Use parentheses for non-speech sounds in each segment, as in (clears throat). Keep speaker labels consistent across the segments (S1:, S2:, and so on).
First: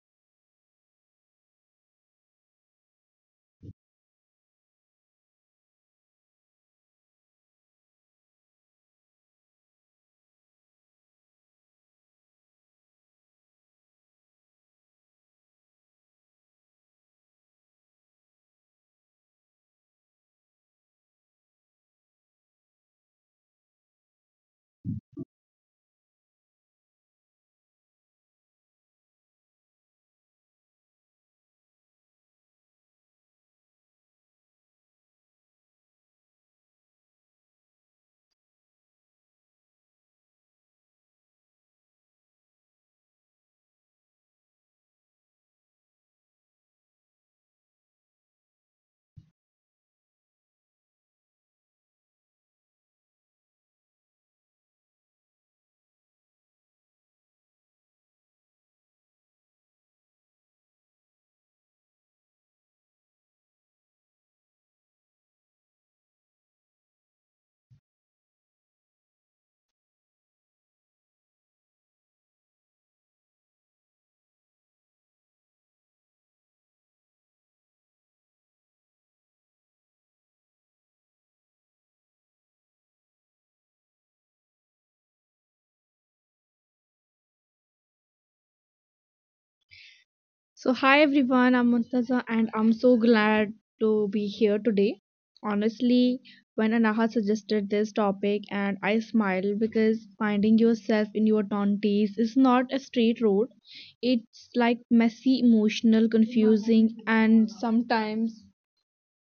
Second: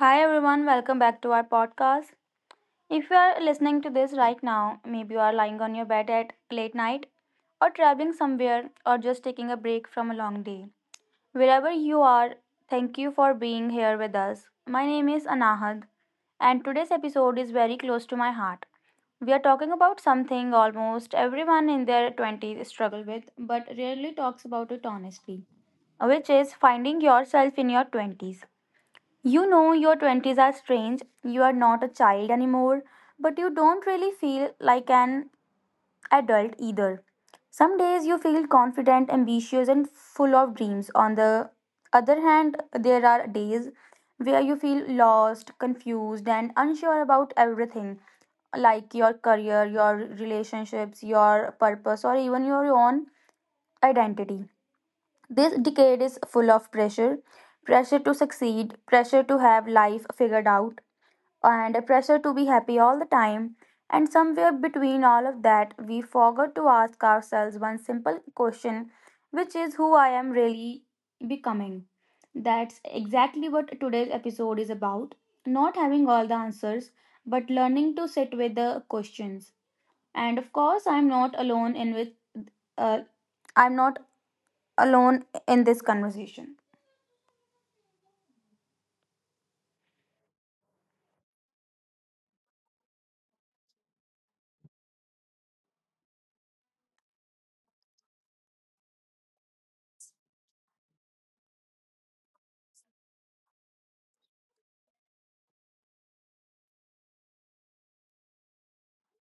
S1: Hi everyone, welcome back to our podcast. If you are listening to this right now, maybe you are lying on your bed at late night, or traveling somewhere, or just taking a break from a long day. Wherever you are, thank you for being here with us. My name is Anahad, and today's episode is very close to my heart. We are talking about something almost everyone in their 20s struggle with, but rarely talks about it honestly, which is finding yourself in your 20s. You know, your 20s are strange. You are not a child anymore, but you don't really feel like an adult either. Some days you feel confident, ambitious, and full of dreams. On the other hand, there are days where you feel lost, confused, and unsure about everything like your career, your relationships, your purpose, or even your own identity. This decade is full of pressure pressure to succeed, pressure to have life figured out, and a pressure to be happy all the time. And somewhere between all of that, we forgot to ask ourselves one simple question, which is who I am really becoming. That's exactly what today's episode is about. Not having all the answers, but learning to sit with the questions. And of course, I'm not alone in with uh, I'm not alone in this conversation.
S2: So, hi everyone, I'm Muntaza and I'm so glad to be here today. Honestly, when Anaha suggested this topic and I smiled because finding yourself in your 20s is not a straight road. It's like messy, emotional, confusing and sometimes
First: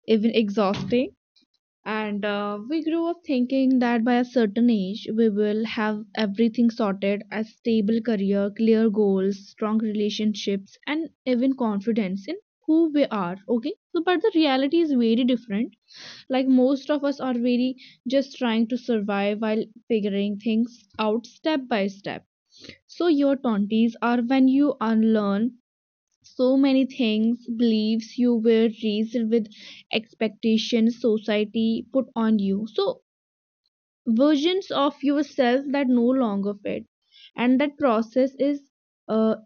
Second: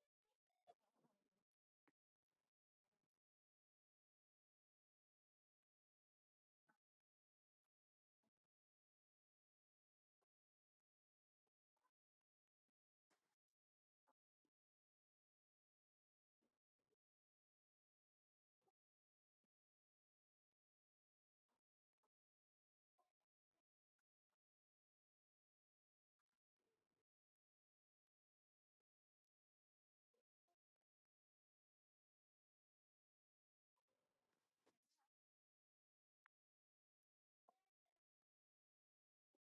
S2: even exhausting. And we grew up thinking that by a certain age, we will have everything sorted, a stable career, clear goals, strong relationships, and even confidence in who we are. Okay. So, but the reality is very different. Like, most of us are very just trying to survive while figuring things out step by step. So, your 20s are when you unlearn so many things, beliefs you were raised with, expectations society put on you, so versions of yourself that no longer fit, and that process is uh,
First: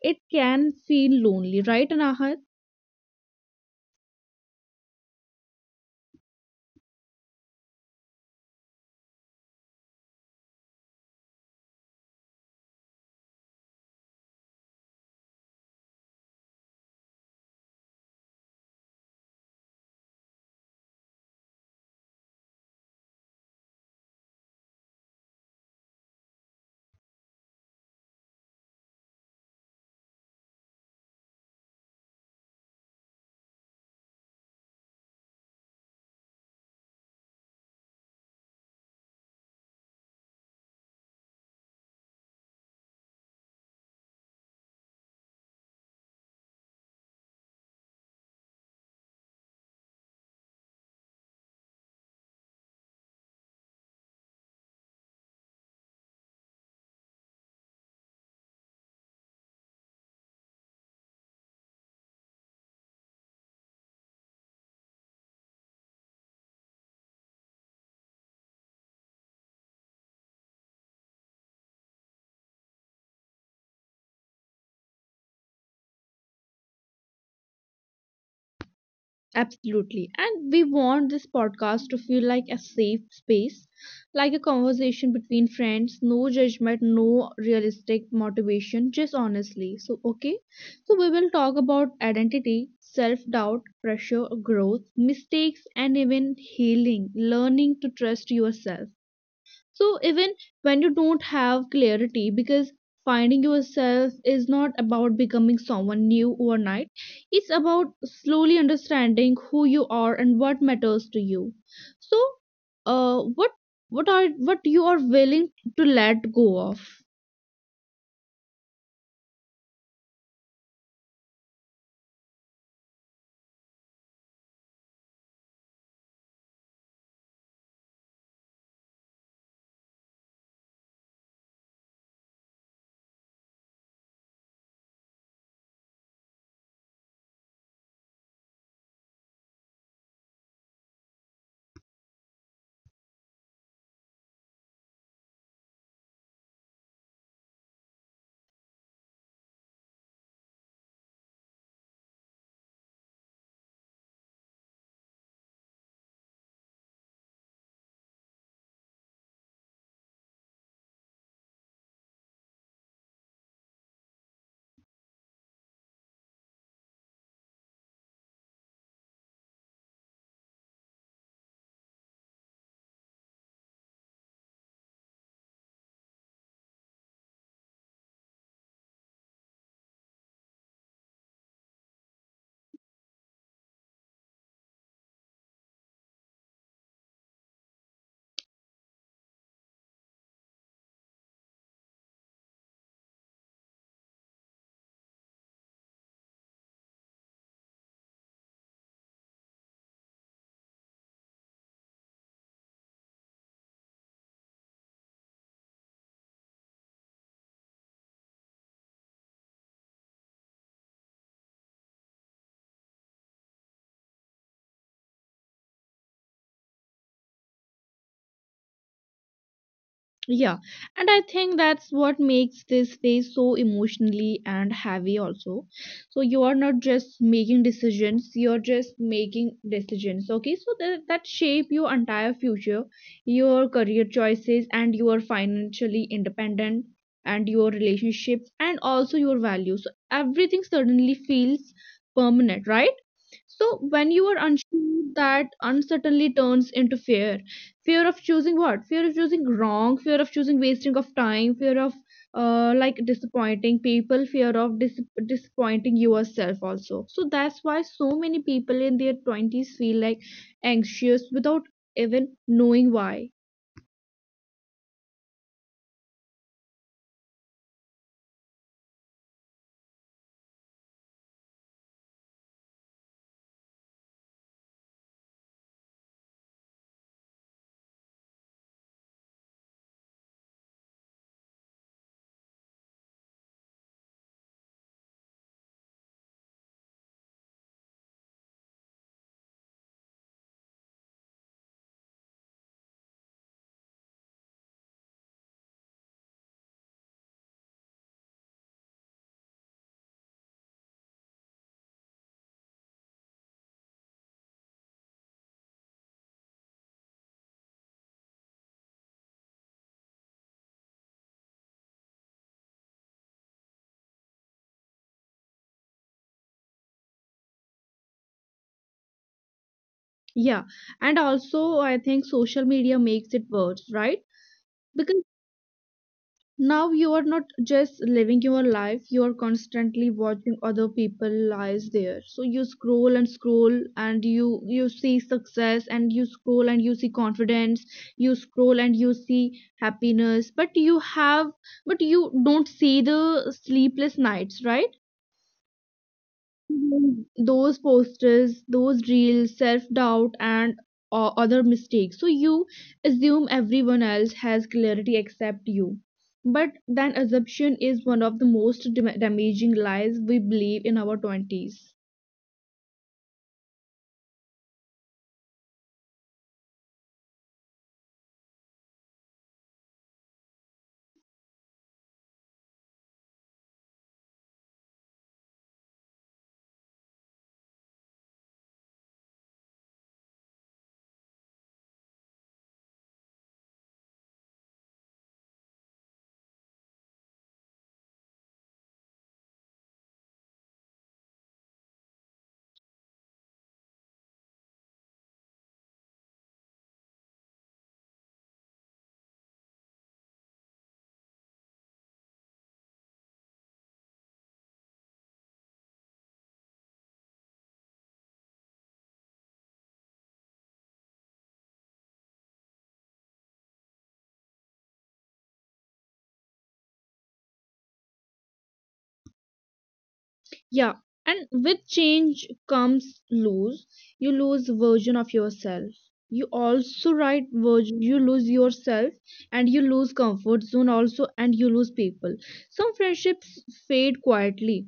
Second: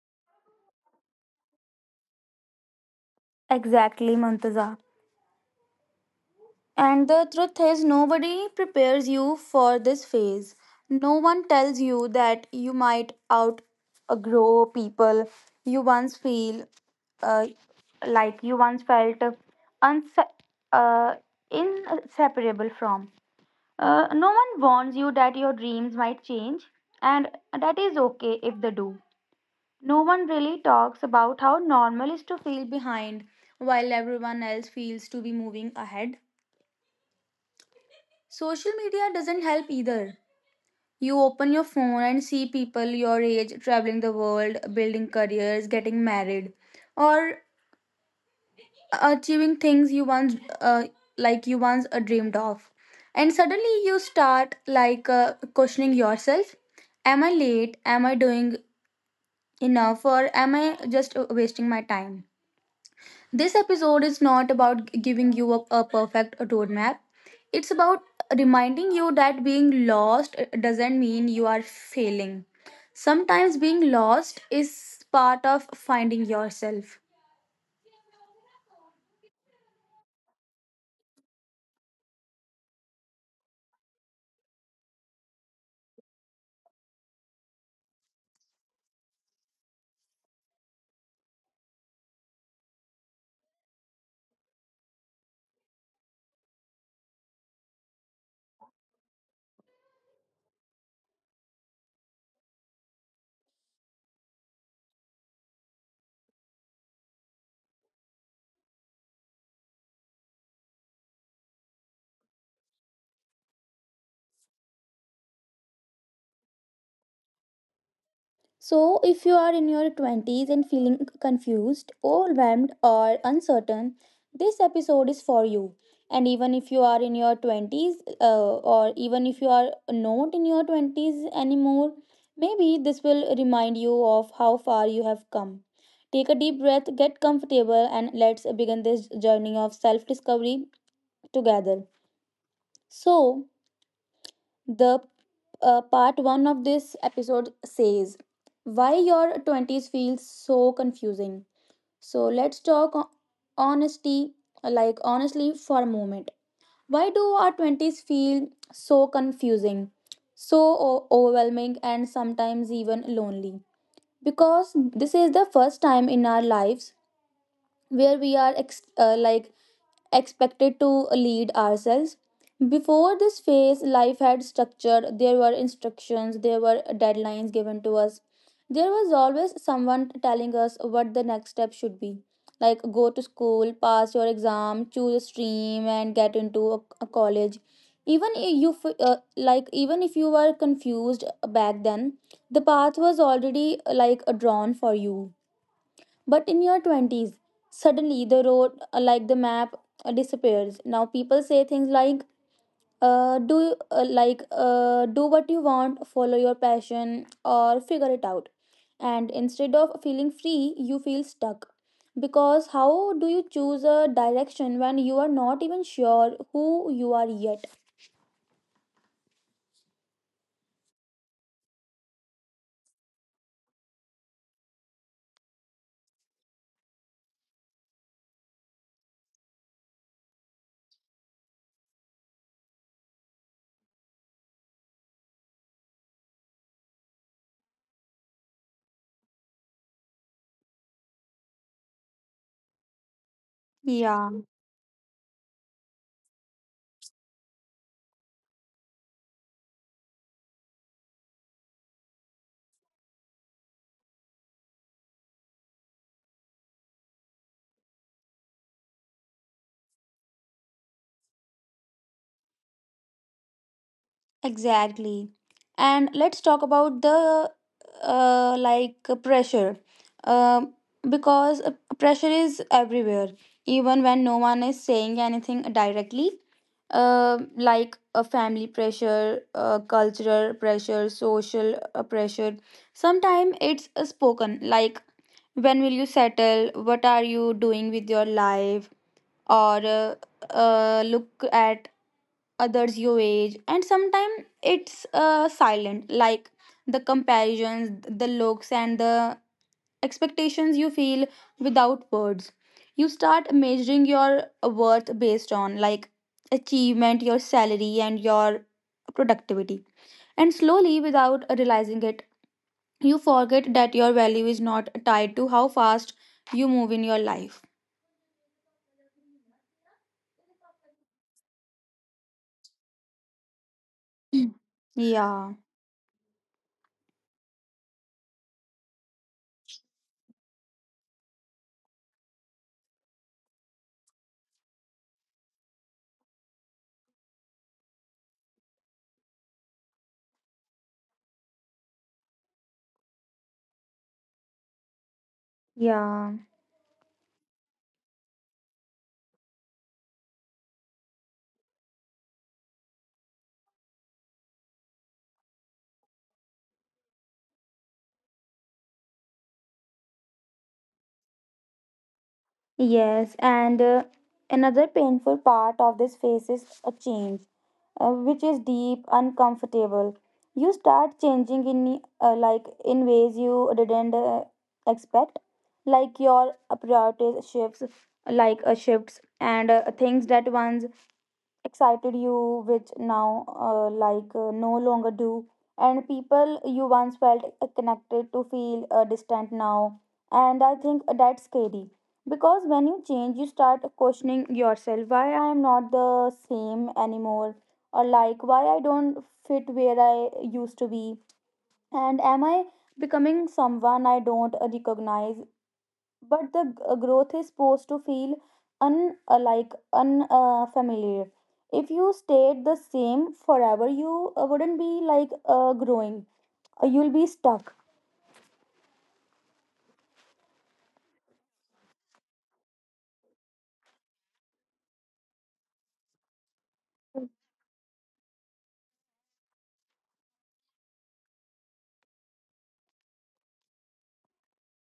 S2: it can feel lonely, right, anahat?
S1: Exactly, Mantaza. And the truth is, nobody prepares you for this phase. No one tells you that you might outgrow people you once feel uh, like you once felt unse- uh, inseparable from. No one warns you that your dreams might change, and that is okay if they do. No one really talks about how normal is to feel behind while everyone else feels to be moving ahead. Social media doesn't help either. You open your phone and see people your age traveling the world, building careers, getting married, or achieving things you once dreamed of. And suddenly you start questioning yourself, am I late? Am I doing enough or am I just wasting my time? This episode is not about giving you a perfect roadmap, it's about reminding you that being lost doesn't mean you are failing. Sometimes being lost is part of finding yourself.
S2: Absolutely. And we want this podcast to feel like a safe space, like a conversation between friends, no judgment, no realistic motivation, just honestly. So, okay. So, we will talk about identity, self doubt, pressure, growth, mistakes, and even healing, learning to trust yourself. So even when you don't have clarity, because finding yourself is not about becoming someone new overnight, it's about slowly understanding who you are and what matters to you. So, uh, what what are what you are willing to let go of?
S1: So, if you are in your 20s and feeling confused, overwhelmed, or uncertain, this episode is for you. And even if you are in your 20s, or even if you are not in your 20s anymore, maybe this will remind you of how far you have come. Take a deep breath, get comfortable, and let's begin this journey of self discovery together. So, the part one of this episode says why your 20s feels so confusing, so let's talk o- honesty like honestly for a moment. Why do our 20s feel so confusing, so overwhelming, and sometimes even lonely? Because this is the first time in our lives where we are expected to lead ourselves. Before this phase life had structure, there were instructions, there were deadlines given to us, there was always someone telling us what the next step should be, like go to school, pass your exam, choose a stream, and get into a college. Even if you even if you were confused back then, the path was already drawn for you. But in your 20s, suddenly the road, the map, disappears. Now people say things like, do what you want, follow your passion, or figure it out. And instead of feeling free, you feel stuck. Because how do you choose a direction when you are not even sure who you are yet?
S2: Yeah, and I think that's what makes this phase so emotionally and heavy also. So you are not just making decisions, you're just making decisions. Okay, so that shape your entire future, your career choices and your financially independent and your relationships and also your values. So everything suddenly feels permanent, right? So when you are
S1: Yeah.
S2: unsure, that uncertainty turns into fear. Fear of choosing what? Fear of choosing wrong. Fear of choosing wasting of time. Fear of disappointing people. Fear of disappointing yourself also. So that's why so many people in their twenties feel like anxious without even knowing why.
S1: Exactly. And let's talk about the pressure. Um because Pressure is everywhere, even when no one is saying anything directly. Like a family pressure, cultural pressure, social pressure. Sometimes it's spoken, like when will you settle? What are you doing with your life? Or Look at others your age. And sometimes it's silent, like the comparisons, the looks, and the expectations you feel without words. You start measuring your worth based on like achievement, your salary, and your productivity. And slowly without realizing it, you forget that your value is not tied to how fast you move in your life.
S2: Yeah, and also I think social media makes it worse, right?
S1: (clears throat)
S2: Because
S1: Yeah.
S2: now you are not just living your life, you are constantly watching other people lives there. So you scroll and scroll and you see success and you scroll and you see confidence, you scroll and you see happiness, but you have but you don't see the sleepless nights, right?
S1: Yeah.
S2: Those posters, those reels, self doubt, and other mistakes. So you assume everyone else has clarity except you. But then assumption is one of the most damaging lies we believe in our 20s.
S1: Yes, and another painful part of this phase is a change, which is deep, uncomfortable. You start changing in in ways you didn't expect, like your priorities shifts. And things that once excited you which now no longer do, and people you once felt connected to feel distant now. And I think that's scary, because when you change you start questioning yourself, why I am not the same anymore, or like why I don't fit where I used to be, and am I becoming someone I don't recognize? But the growth is supposed to feel unlike, unfamiliar. If you stayed the same forever, you wouldn't be growing. You'll be stuck.
S2: Yeah, and with change comes lose. You lose version of yourself. You also write version. You lose yourself, and you lose comfort zone also, and you lose people. Some friendships fade quietly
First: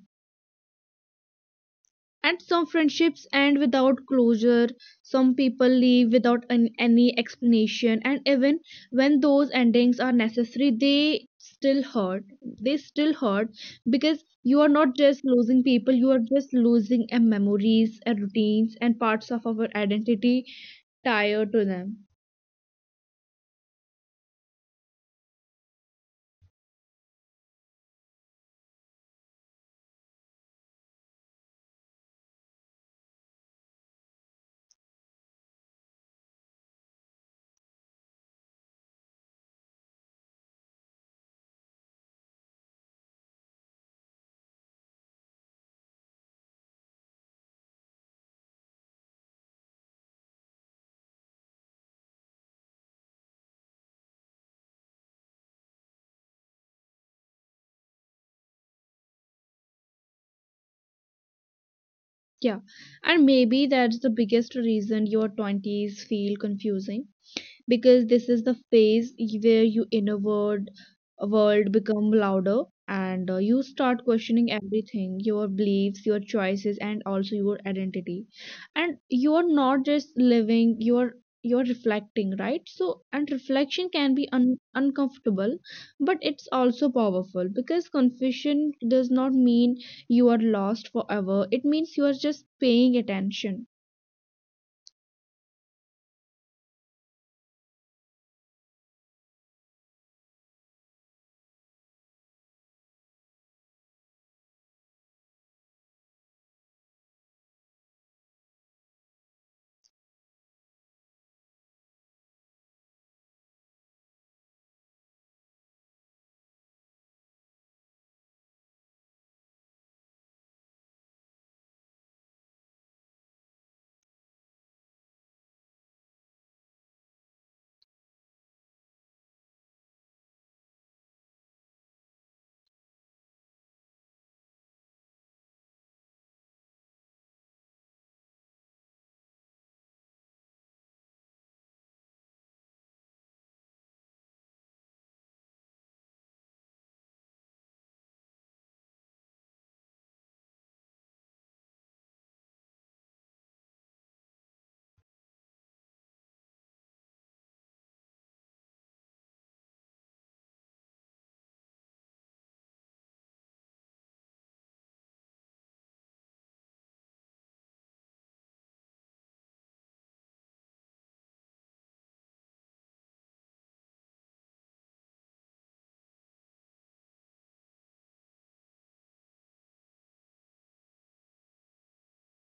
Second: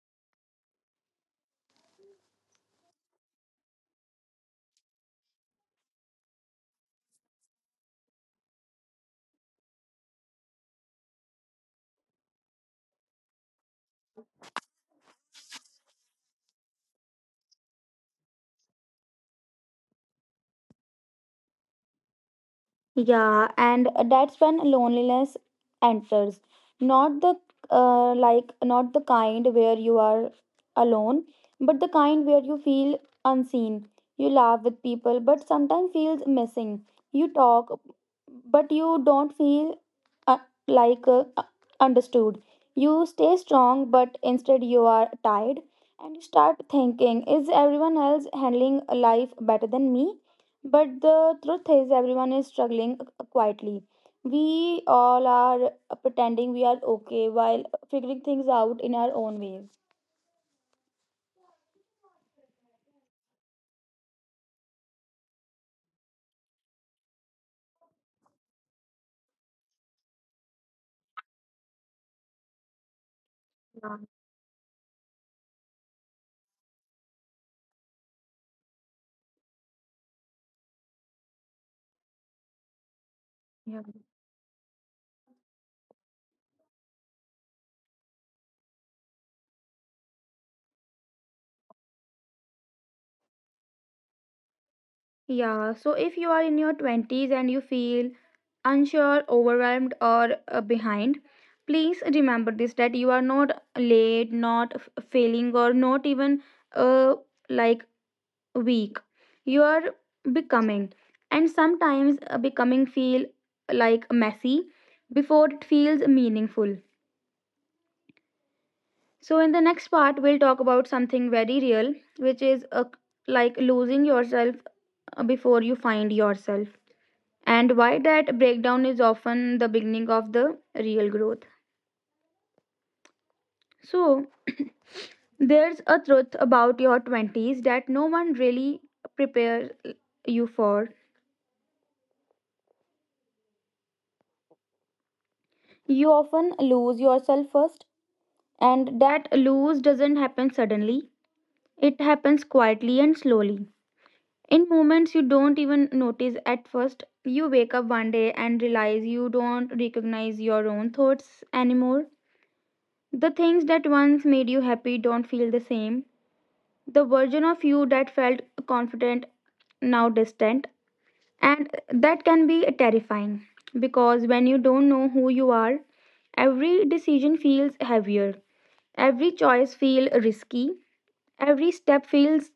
S2: and some friendships end without closure. Some people leave without any explanation. And even when those endings are necessary, they still hurt. They still hurt because you are not just losing people, you are just losing memories, and routines, and parts of our identity tied to them.
S1: Yeah, and that's when loneliness enters. Not the not the kind where you are alone, but the kind where you feel unseen. You laugh with people, but sometimes feels missing. You talk, but you don't feel uh, like uh, uh, understood. You stay strong, but instead you are tired, and you start thinking, is everyone else handling life better than me? But the truth is, everyone is struggling quietly. We all are pretending we are okay while figuring things out in our own ways.
S2: Yeah. And maybe that's the biggest reason your 20s feel confusing, because this is the phase where your inner world become louder, and you start questioning everything, your beliefs, your choices, and also your identity. And you're not just living, you're reflecting, right? So, and reflection can be uncomfortable, but it's also powerful, because confusion does not mean you are lost forever. It means you are just paying attention.
S1: Yeah, so if you are in your 20s and you feel unsure, overwhelmed, or behind, please remember this, that you are not late, not failing, or not even uh, like weak. You are becoming, and sometimes becoming feel like messy before it feels meaningful. So, in the next part, we'll talk about something very real, which is losing yourself before you find yourself, and why that breakdown is often the beginning of the real growth. So, (clears throat) there's a truth about your 20s that no one really prepares you for. You often lose yourself first, and that lose doesn't happen suddenly, it happens quietly and slowly. In moments you don't even notice at first, you wake up one day and realize you don't recognize your own thoughts anymore. The things that once made you happy don't feel the same. The version of you that felt confident now distant, and that can be terrifying, because when you don't know who you are, every decision feels heavier, every choice feels risky, every step feels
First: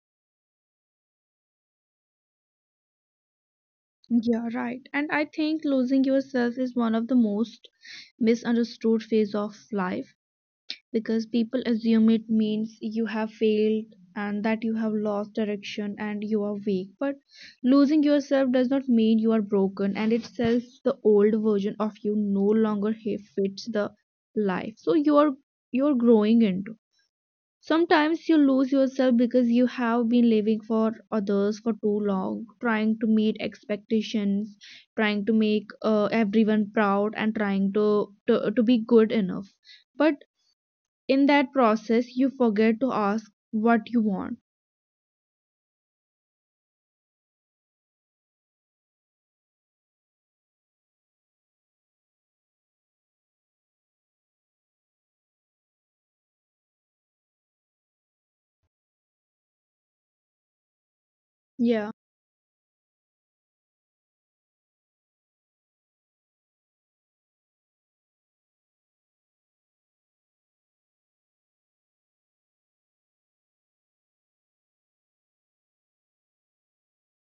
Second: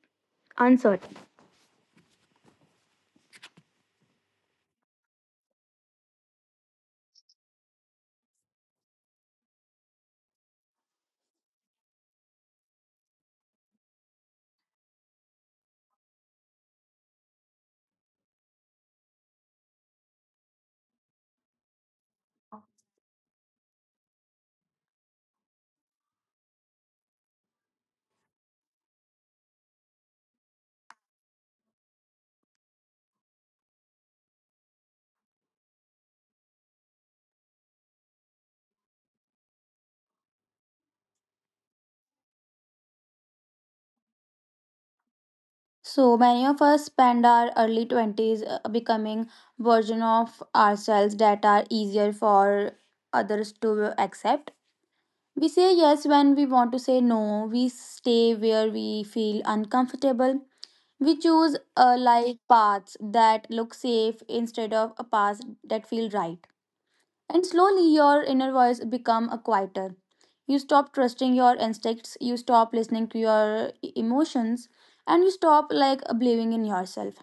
S1: uncertain.
S2: Yeah, right. And I think losing yourself is one of the most misunderstood phase of life, because people assume it means you have failed, and that you have lost direction, and you are weak. But losing yourself does not mean you are broken, and it says the old version of you no longer fits the life. So you're growing into. Sometimes you lose yourself because you have been living for others for too long, trying to meet expectations, trying to make everyone proud, and trying to be good enough. But in that process, you forget to ask what you want.
S1: So many of us spend our early 20s becoming version of ourselves that are easier for others to accept. We say yes when we want to say no. We stay where we feel uncomfortable. We choose
S2: Yeah.
S1: a life paths that look safe instead of a path that feel right. And slowly your inner voice become a quieter. You stop trusting your instincts, you stop listening to your emotions, and you stop like believing in yourself.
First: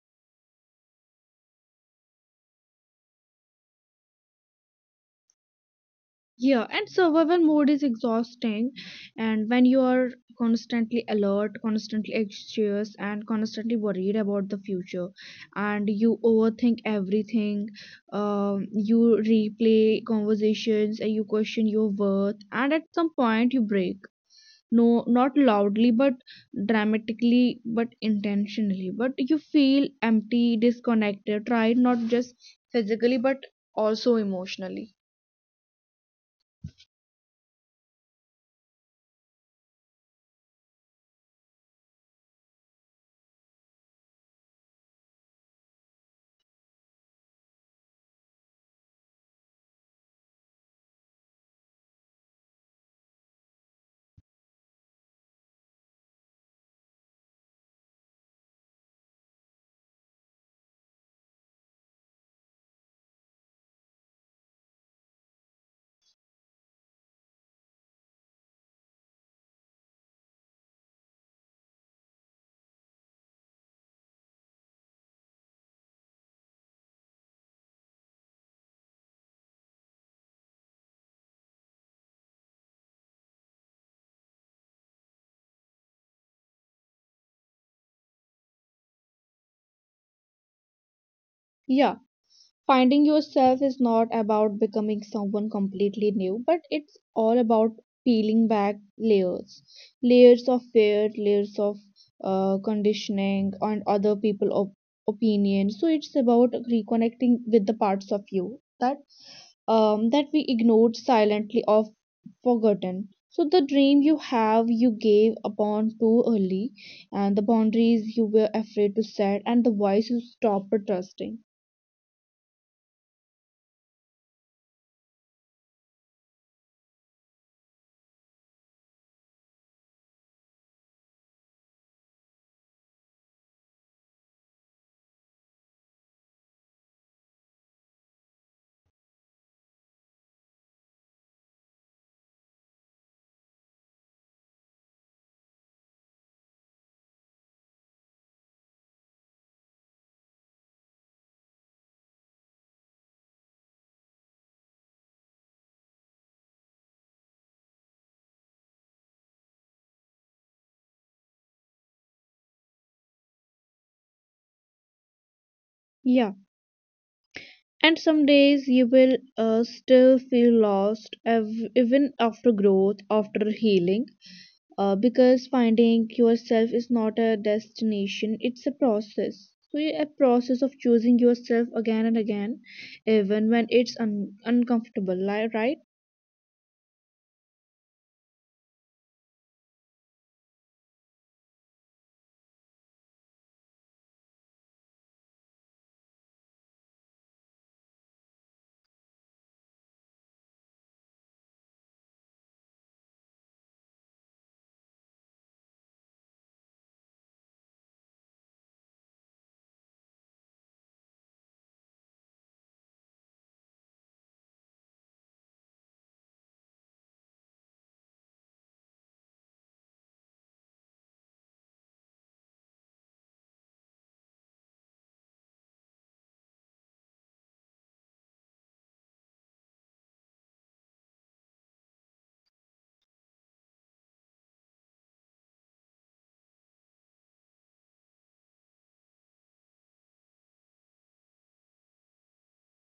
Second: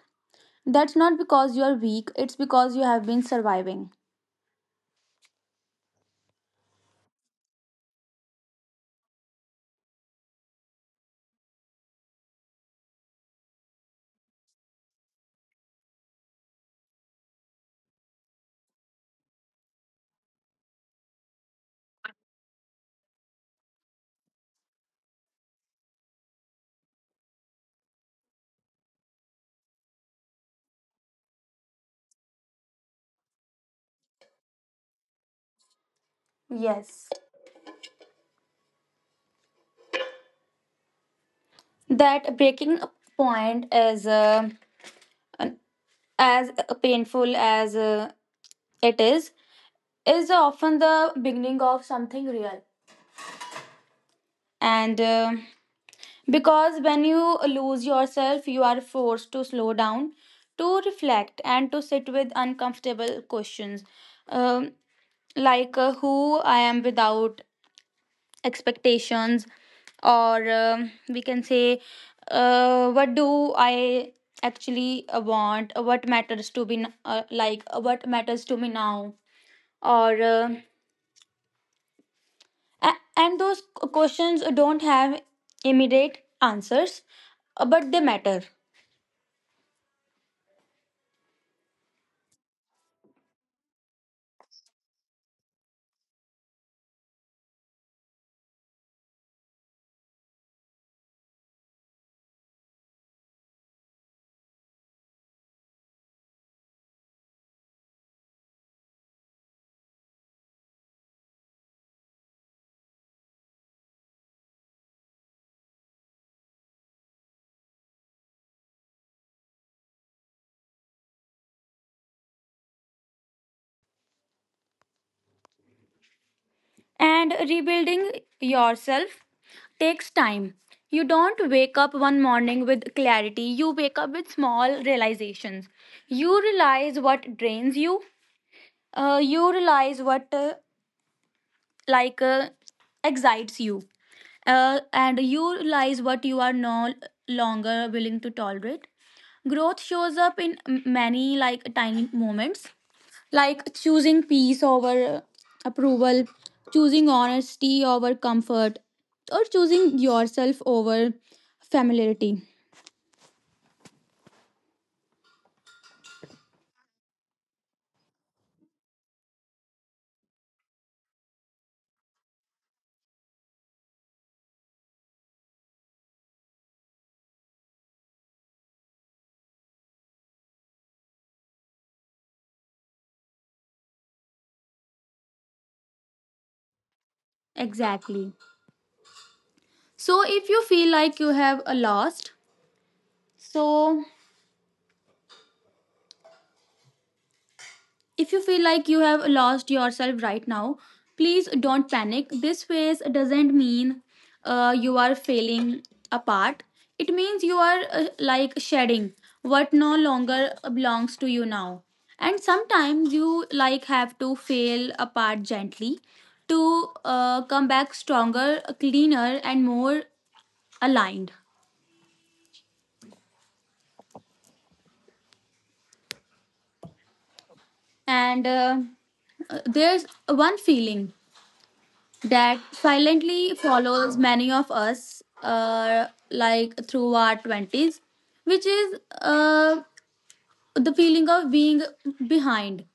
S1: That's not because you're weak, it's because you have been surviving.
S2: Yeah, and survival mode is exhausting, and when you are constantly alert, constantly anxious, and constantly worried about the future, and you overthink everything, you replay conversations, and you question your worth, and at some point you break. No, not loudly, but dramatically, but intentionally. But you feel empty, disconnected, tried not just physically, but also emotionally.
S1: Yes. That breaking point is, as painful as it is often the beginning of something real. And Because when you lose yourself, you are forced to slow down, to reflect, and to sit with uncomfortable questions. Um, who I am without expectations, or we can say, what do I actually want? What matters to be n- like? What matters to me now? or uh, and those questions don't have immediate answers, but they matter.
S2: Yeah. Finding yourself is not about becoming someone completely new, but it's all about peeling back layers of fear, layers of conditioning, and other people opinion. So it's about reconnecting with the parts of you that we ignored silently or forgotten. So the dream you have, you gave upon too early, and the boundaries you were afraid to set, and the voice you stopped trusting.
S1: And rebuilding yourself takes time. You don't wake up one morning with clarity, you wake up with small realizations. You realize what drains you, you realize what like uh, excites you, and you realize what you are no longer willing to tolerate. Growth shows up in many like tiny moments, like choosing peace over approval, choosing honesty over comfort, or choosing yourself over familiarity.
S2: Yeah. And some days you will still feel lost, even after growth, after healing, because finding yourself is not a destination, it's a process. So, yeah, a process of choosing yourself again and again, even when it's uncomfortable, right?
S1: Exactly. So if you feel like you have a lost so if you feel like you have lost yourself right now, please don't panic. This phase doesn't mean you are failing apart. It means you are shedding what no longer belongs to you now. And sometimes you like have to fail apart gently to come back stronger, cleaner, and more aligned. And There's one feeling that silently follows many of us through our 20s, which is the feeling of being behind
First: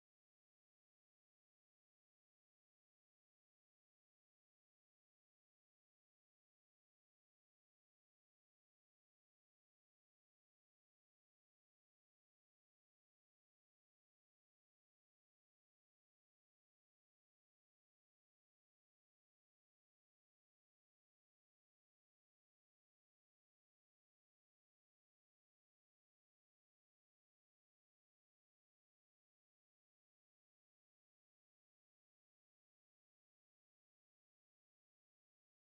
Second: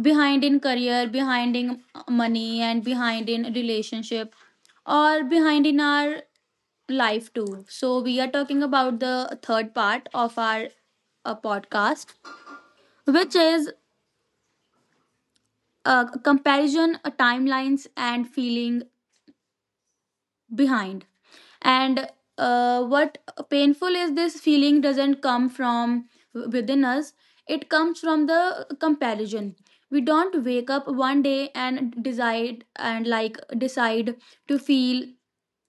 S1: behind in career, behind in money, and behind in relationship, or behind in our life too. So we are talking about the third part of our podcast, which is comparison, timelines, and feeling behind. And uh, what painful is, this feeling doesn't come from within us, it comes from the comparison. We don't wake up one day and decide and like decide to feel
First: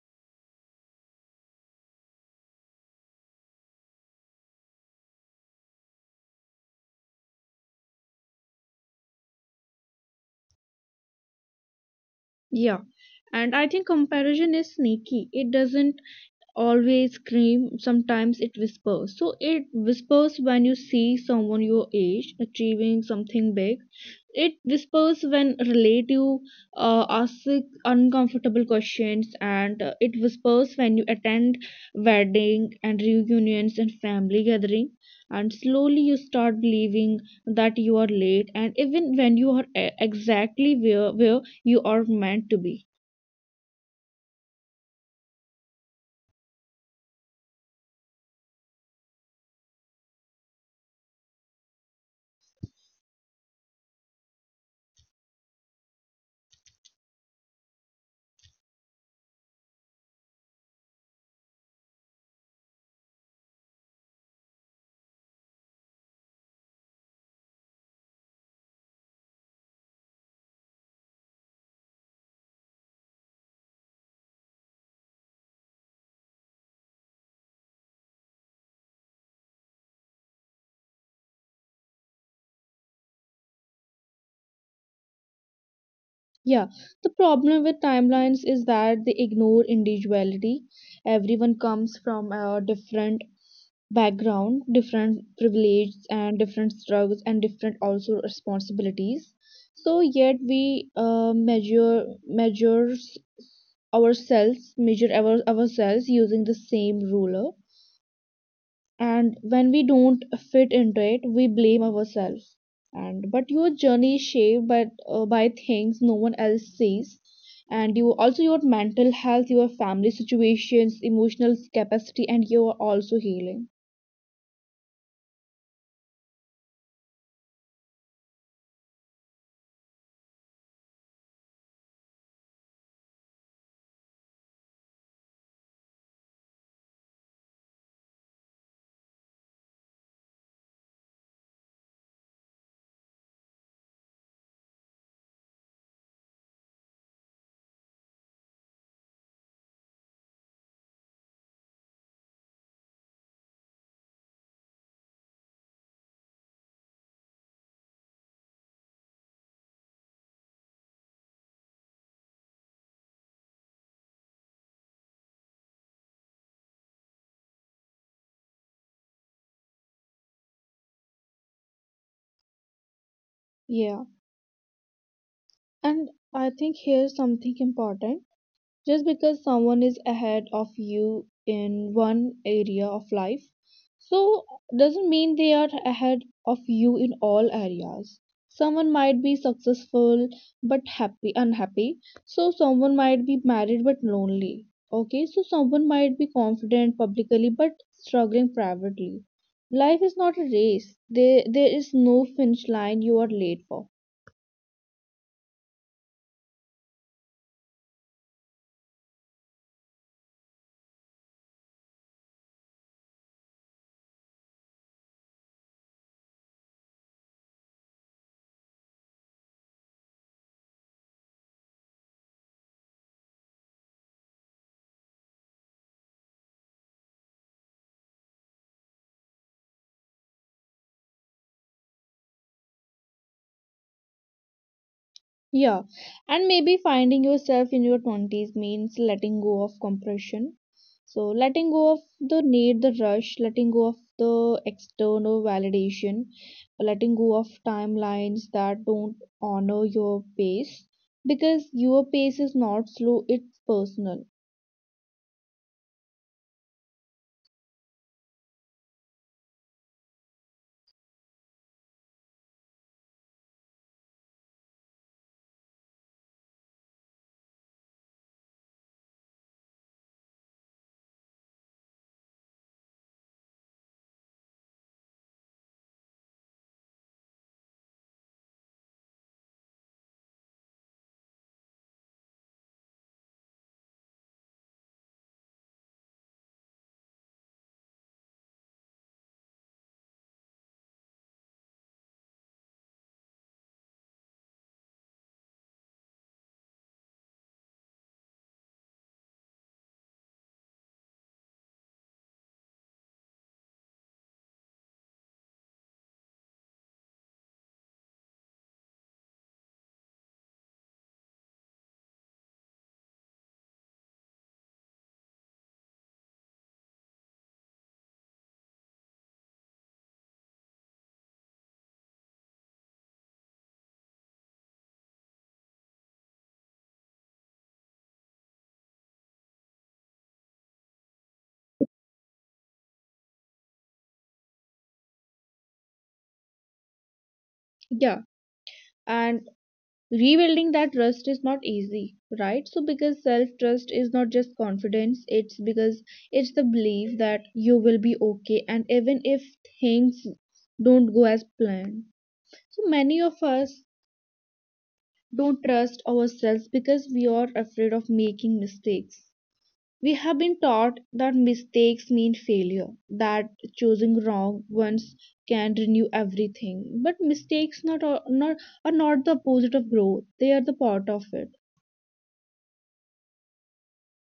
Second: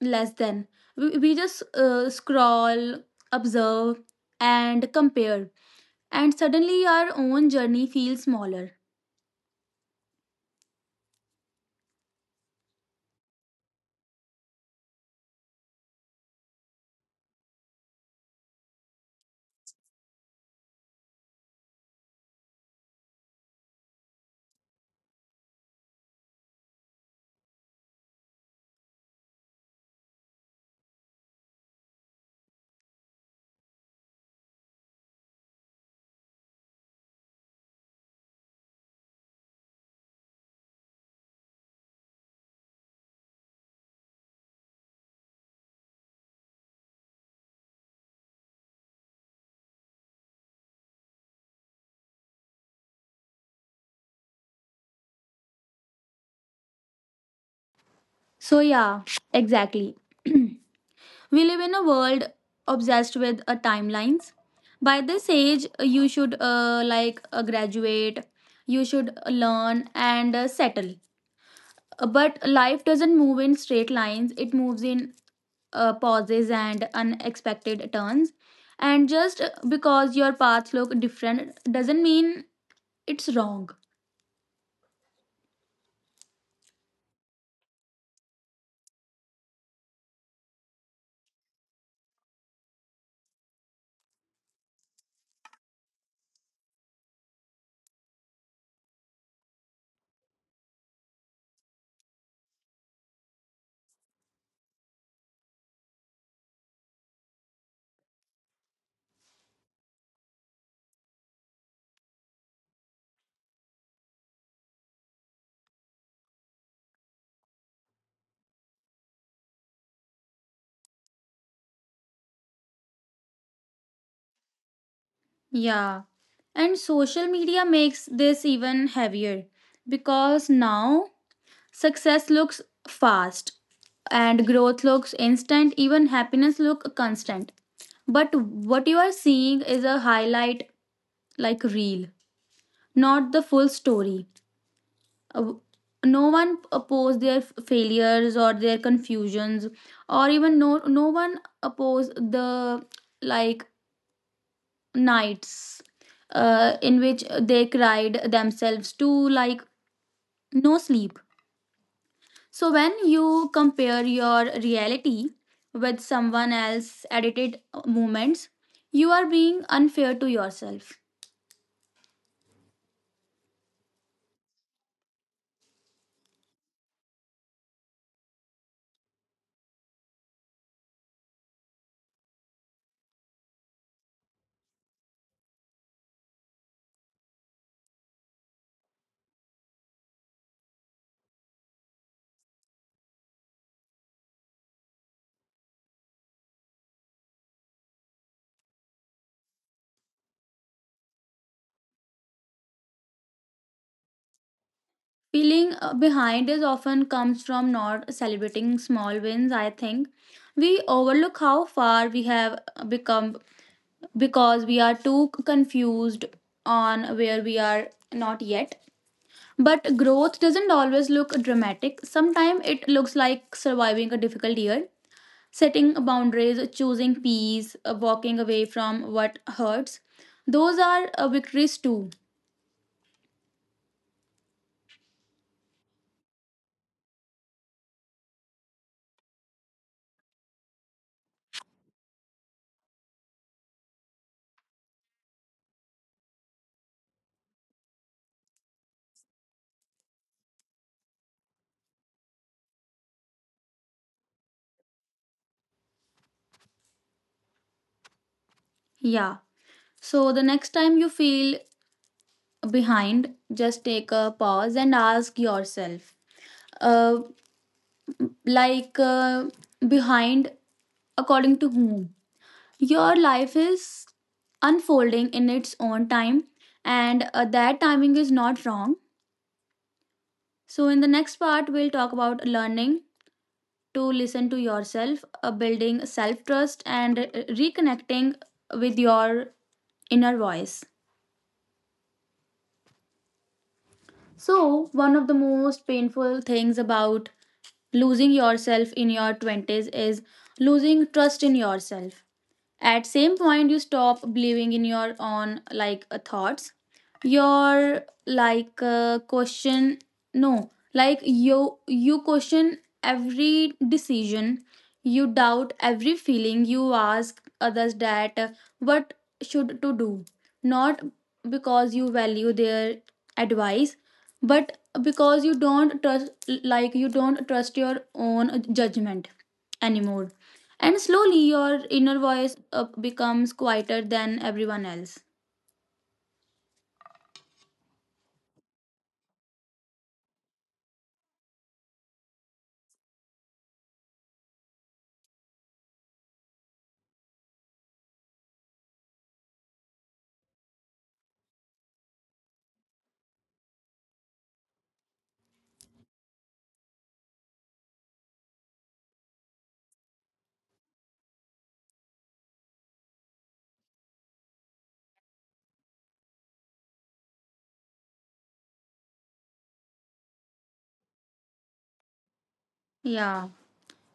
S1: less than. We just scroll, observe, and compare, and suddenly our own journey feels smaller.
S2: Yeah. And I think comparison is sneaky. It doesn't always scream, sometimes it whispers. So, it whispers when you see someone your age achieving something big. It whispers when relative asks uncomfortable questions, and it whispers when you attend wedding and reunions and family gathering. And slowly you start believing that you are late, and even when you are exactly where you are meant to be.
S1: So yeah, exactly. (clears throat) We live in a world obsessed with timelines. By this age, you should graduate, you should learn and settle. But life doesn't move in straight lines, it moves in pauses and unexpected turns. And just because your paths look different doesn't mean it's wrong.
S2: Yeah, the problem with timelines is that they ignore individuality. Everyone comes from a different background, different privileges and different struggles and different also responsibilities. So yet we measures ourselves using the same ruler. And when we don't fit into it, we blame ourselves. And but your journey is shaped by things no one else sees, and you also your mental health, your family situations, emotional capacity, and you are also healing.
S1: Yeah. And social media makes this even heavier, because now success looks fast and growth looks instant, even happiness look constant. But what you are seeing is a highlight like reel, not the full story. Uh, No one oppose their failures or their confusions, or even no no one oppose the like nights in which they cried themselves to like no sleep. So when you compare your reality with someone else's edited moments, you are being unfair to yourself.
S2: Yeah. And I think here's something important. Just because someone is ahead of you in one area of life, so doesn't mean they are ahead of you in all areas. Someone might be successful but happy unhappy. So someone might be married but lonely. Okay, so someone might be confident publicly but struggling privately. Life is not a race. There is no finish line you are late for.
S1: Feeling behind is often comes from not celebrating small wins, I think. We overlook how far we have become, because we are too confused on where we are not yet. But growth doesn't always look dramatic. Sometimes it looks like surviving a difficult year, setting boundaries, choosing peace, walking away from what hurts. Those are victories too.
S2: Yeah, and maybe finding yourself in your 20s means letting go of compression. So, letting go of the need, the rush, letting go of the external validation, letting go of timelines that don't honor your pace, because your pace is not slow, it's personal.
S1: Yeah. So the next time you feel behind, just take a pause and ask yourself, uh, like, uh, behind according to whom? Your life is unfolding in its own time, and that timing is not wrong. So in the next part, we'll talk about learning to listen to yourself, building self trust, and reconnecting with your inner voice. So, one of the most painful things about losing yourself in your 20s is losing trust in yourself. At same point you stop believing in your own thoughts. Your like question no, like you question every decision, you doubt every feeling, you ask others that what should to do, not because you value their advice, but because you don't trust your own judgment anymore. And slowly your inner voice becomes quieter than everyone else.
S2: Yeah, and rebuilding that trust is not easy, right? So because self trust is not just confidence, it's because it's the belief that you will be okay, and even if things don't go as planned. So many of us don't trust ourselves because we are afraid of making mistakes. We have been taught that mistakes mean failure, that choosing wrong ones can renew everything, but mistakes not, are- not are not the opposite of growth, they are the part of it.
S1: Yeah.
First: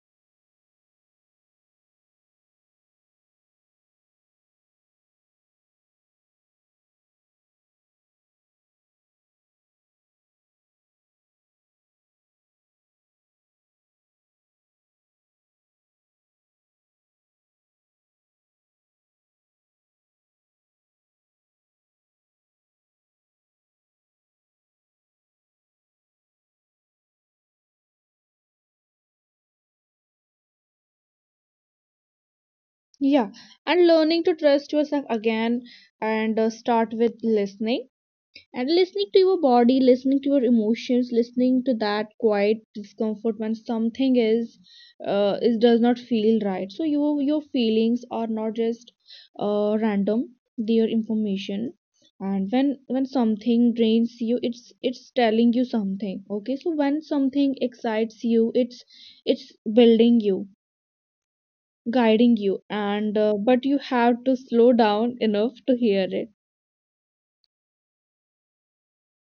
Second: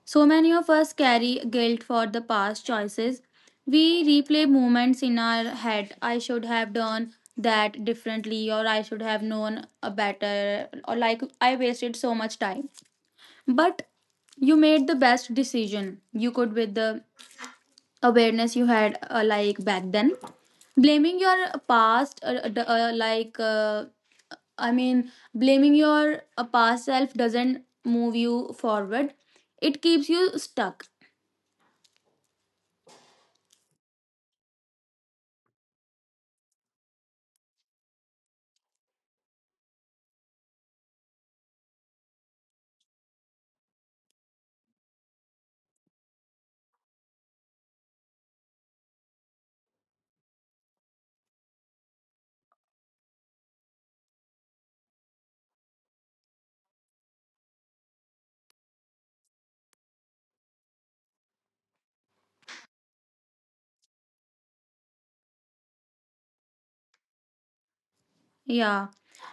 S1: So many of us carry guilt for the past choices. We replay moments in our head. I should have done that differently, or I should have known a better, or I wasted so much time. But you made the best decision you could with the awareness you had, back then. Blaming your past, d- like I mean, blaming your past self doesn't move you forward. It keeps you stuck.
S2: Yeah, and learning to trust yourself again and start with listening, and listening to your body, listening to your emotions, listening to that quiet discomfort when something is does not feel right. So your feelings are not just random; they are information. And when something drains you, it's telling you something. Okay, so when something excites you, it's it's building you, guiding you, and but you have to slow down enough to hear it.
S1: Yeah.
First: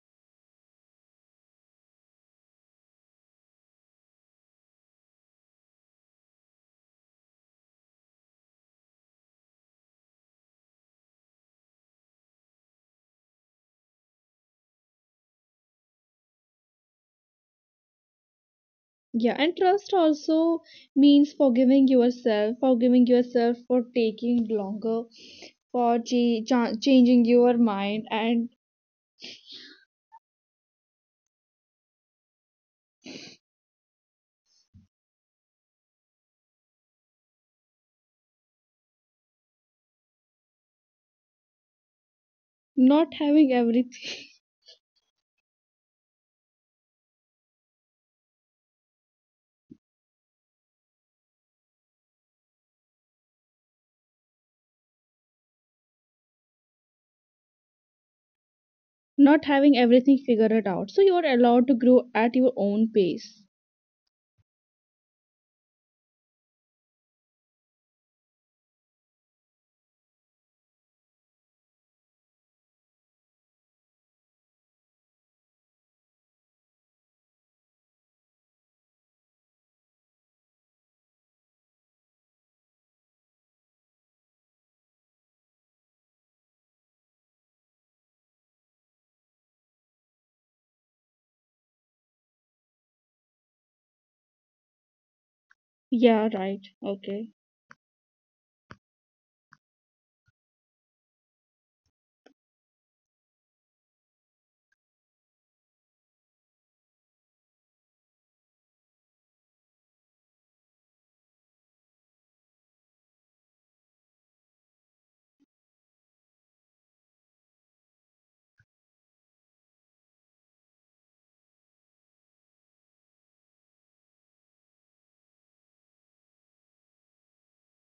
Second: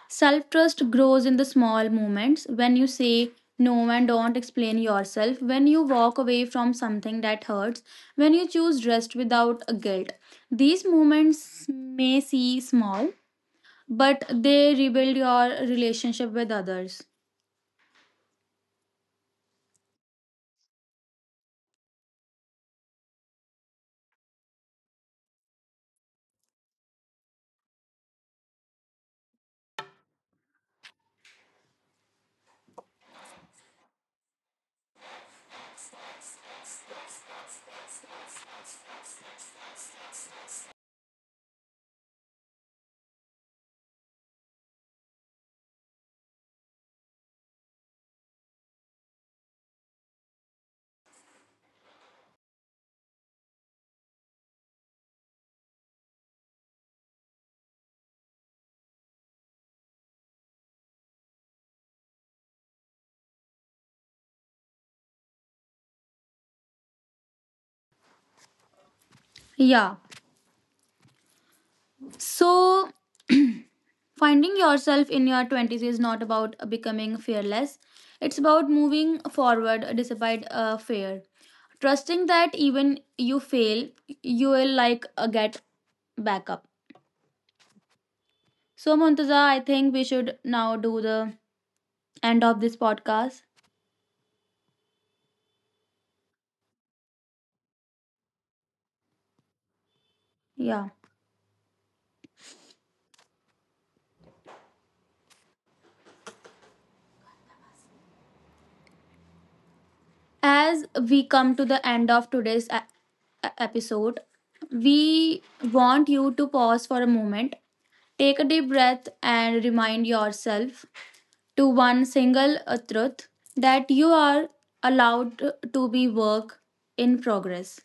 S1: Self trust grows in the small moments when you say no and don't explain yourself, when you walk away from something that hurts, when you choose rest without a guilt. These moments may seem small, but they rebuild your relationship with others.
S2: Yeah, and trust also means forgiving yourself, forgiving yourself for taking longer, for changing your mind, and not having everything (laughs) not having everything figured out, so you're allowed to grow at your own pace.
S1: Yeah. So, (clears throat) finding yourself in your 20s is not about becoming fearless, it's about moving forward despite fear. Trusting that even you fail, you will get back up. So, Montaza, I think we should now do the end of this podcast.
S2: Yeah, right, okay.
S1: Yeah. As we come to the end of today's episode, we want you to pause for a moment, take a deep breath, and remind yourself to one single truth, that you are allowed to be work in progress.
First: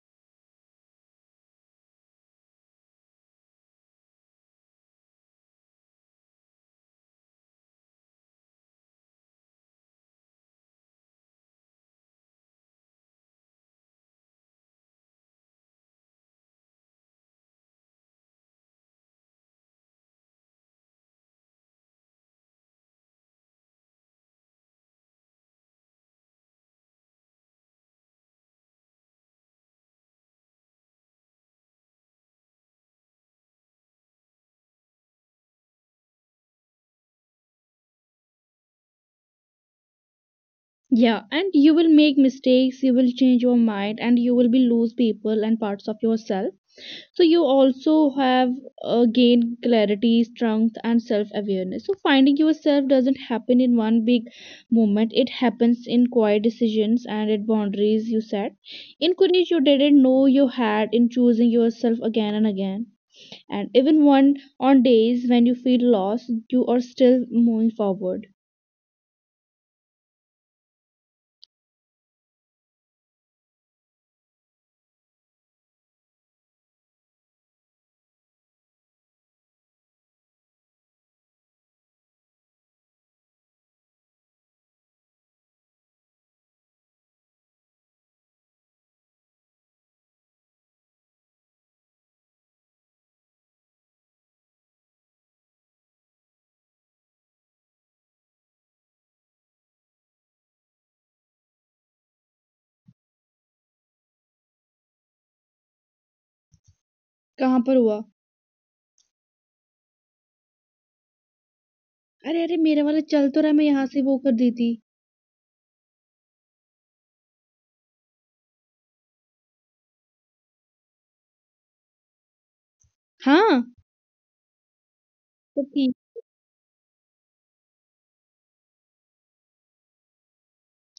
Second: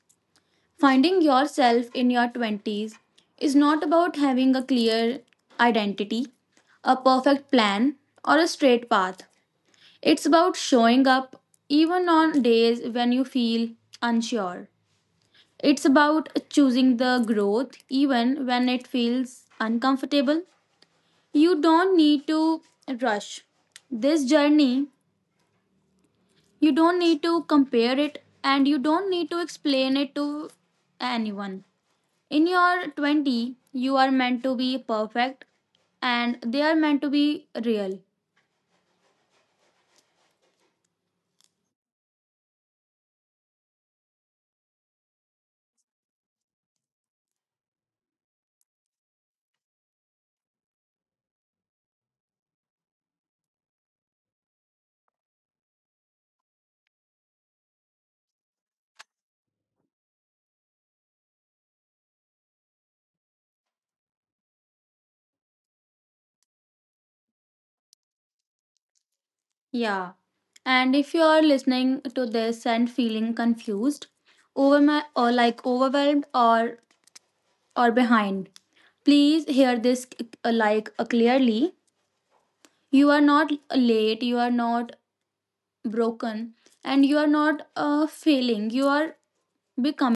S1: Finding yourself in your 20s is not about having a clear identity, a perfect plan, or a straight path. It's about showing up even on days when you feel unsure. It's about choosing the growth even when it feels uncomfortable. You don't need to rush this journey, you don't need to compare it, and you don't need to explain it to anyone. In your 20, you are meant to be perfect and they are meant to be real.
S2: Yeah, and you will make mistakes, you will change your mind, and you will be lose people and parts of yourself. So you also have gained clarity, strength, and self-awareness. So finding yourself doesn't happen in one big moment. It happens in quiet decisions, and at boundaries you set. In courage you didn't know you had, in choosing yourself again and again. And even when on days when you feel lost, you are still moving forward.
S1: Yeah. And if you are listening to this and feeling confused, overwhelmed, or behind, please hear this clearly. You are not late, you are not broken, and you are not failing. You are becoming.
S2: कहाँ पर हुआ? अरे मेरे वाला चल तो रहा है, मैं यहाँ से वो कर दी थी. हाँ, तो ठीक.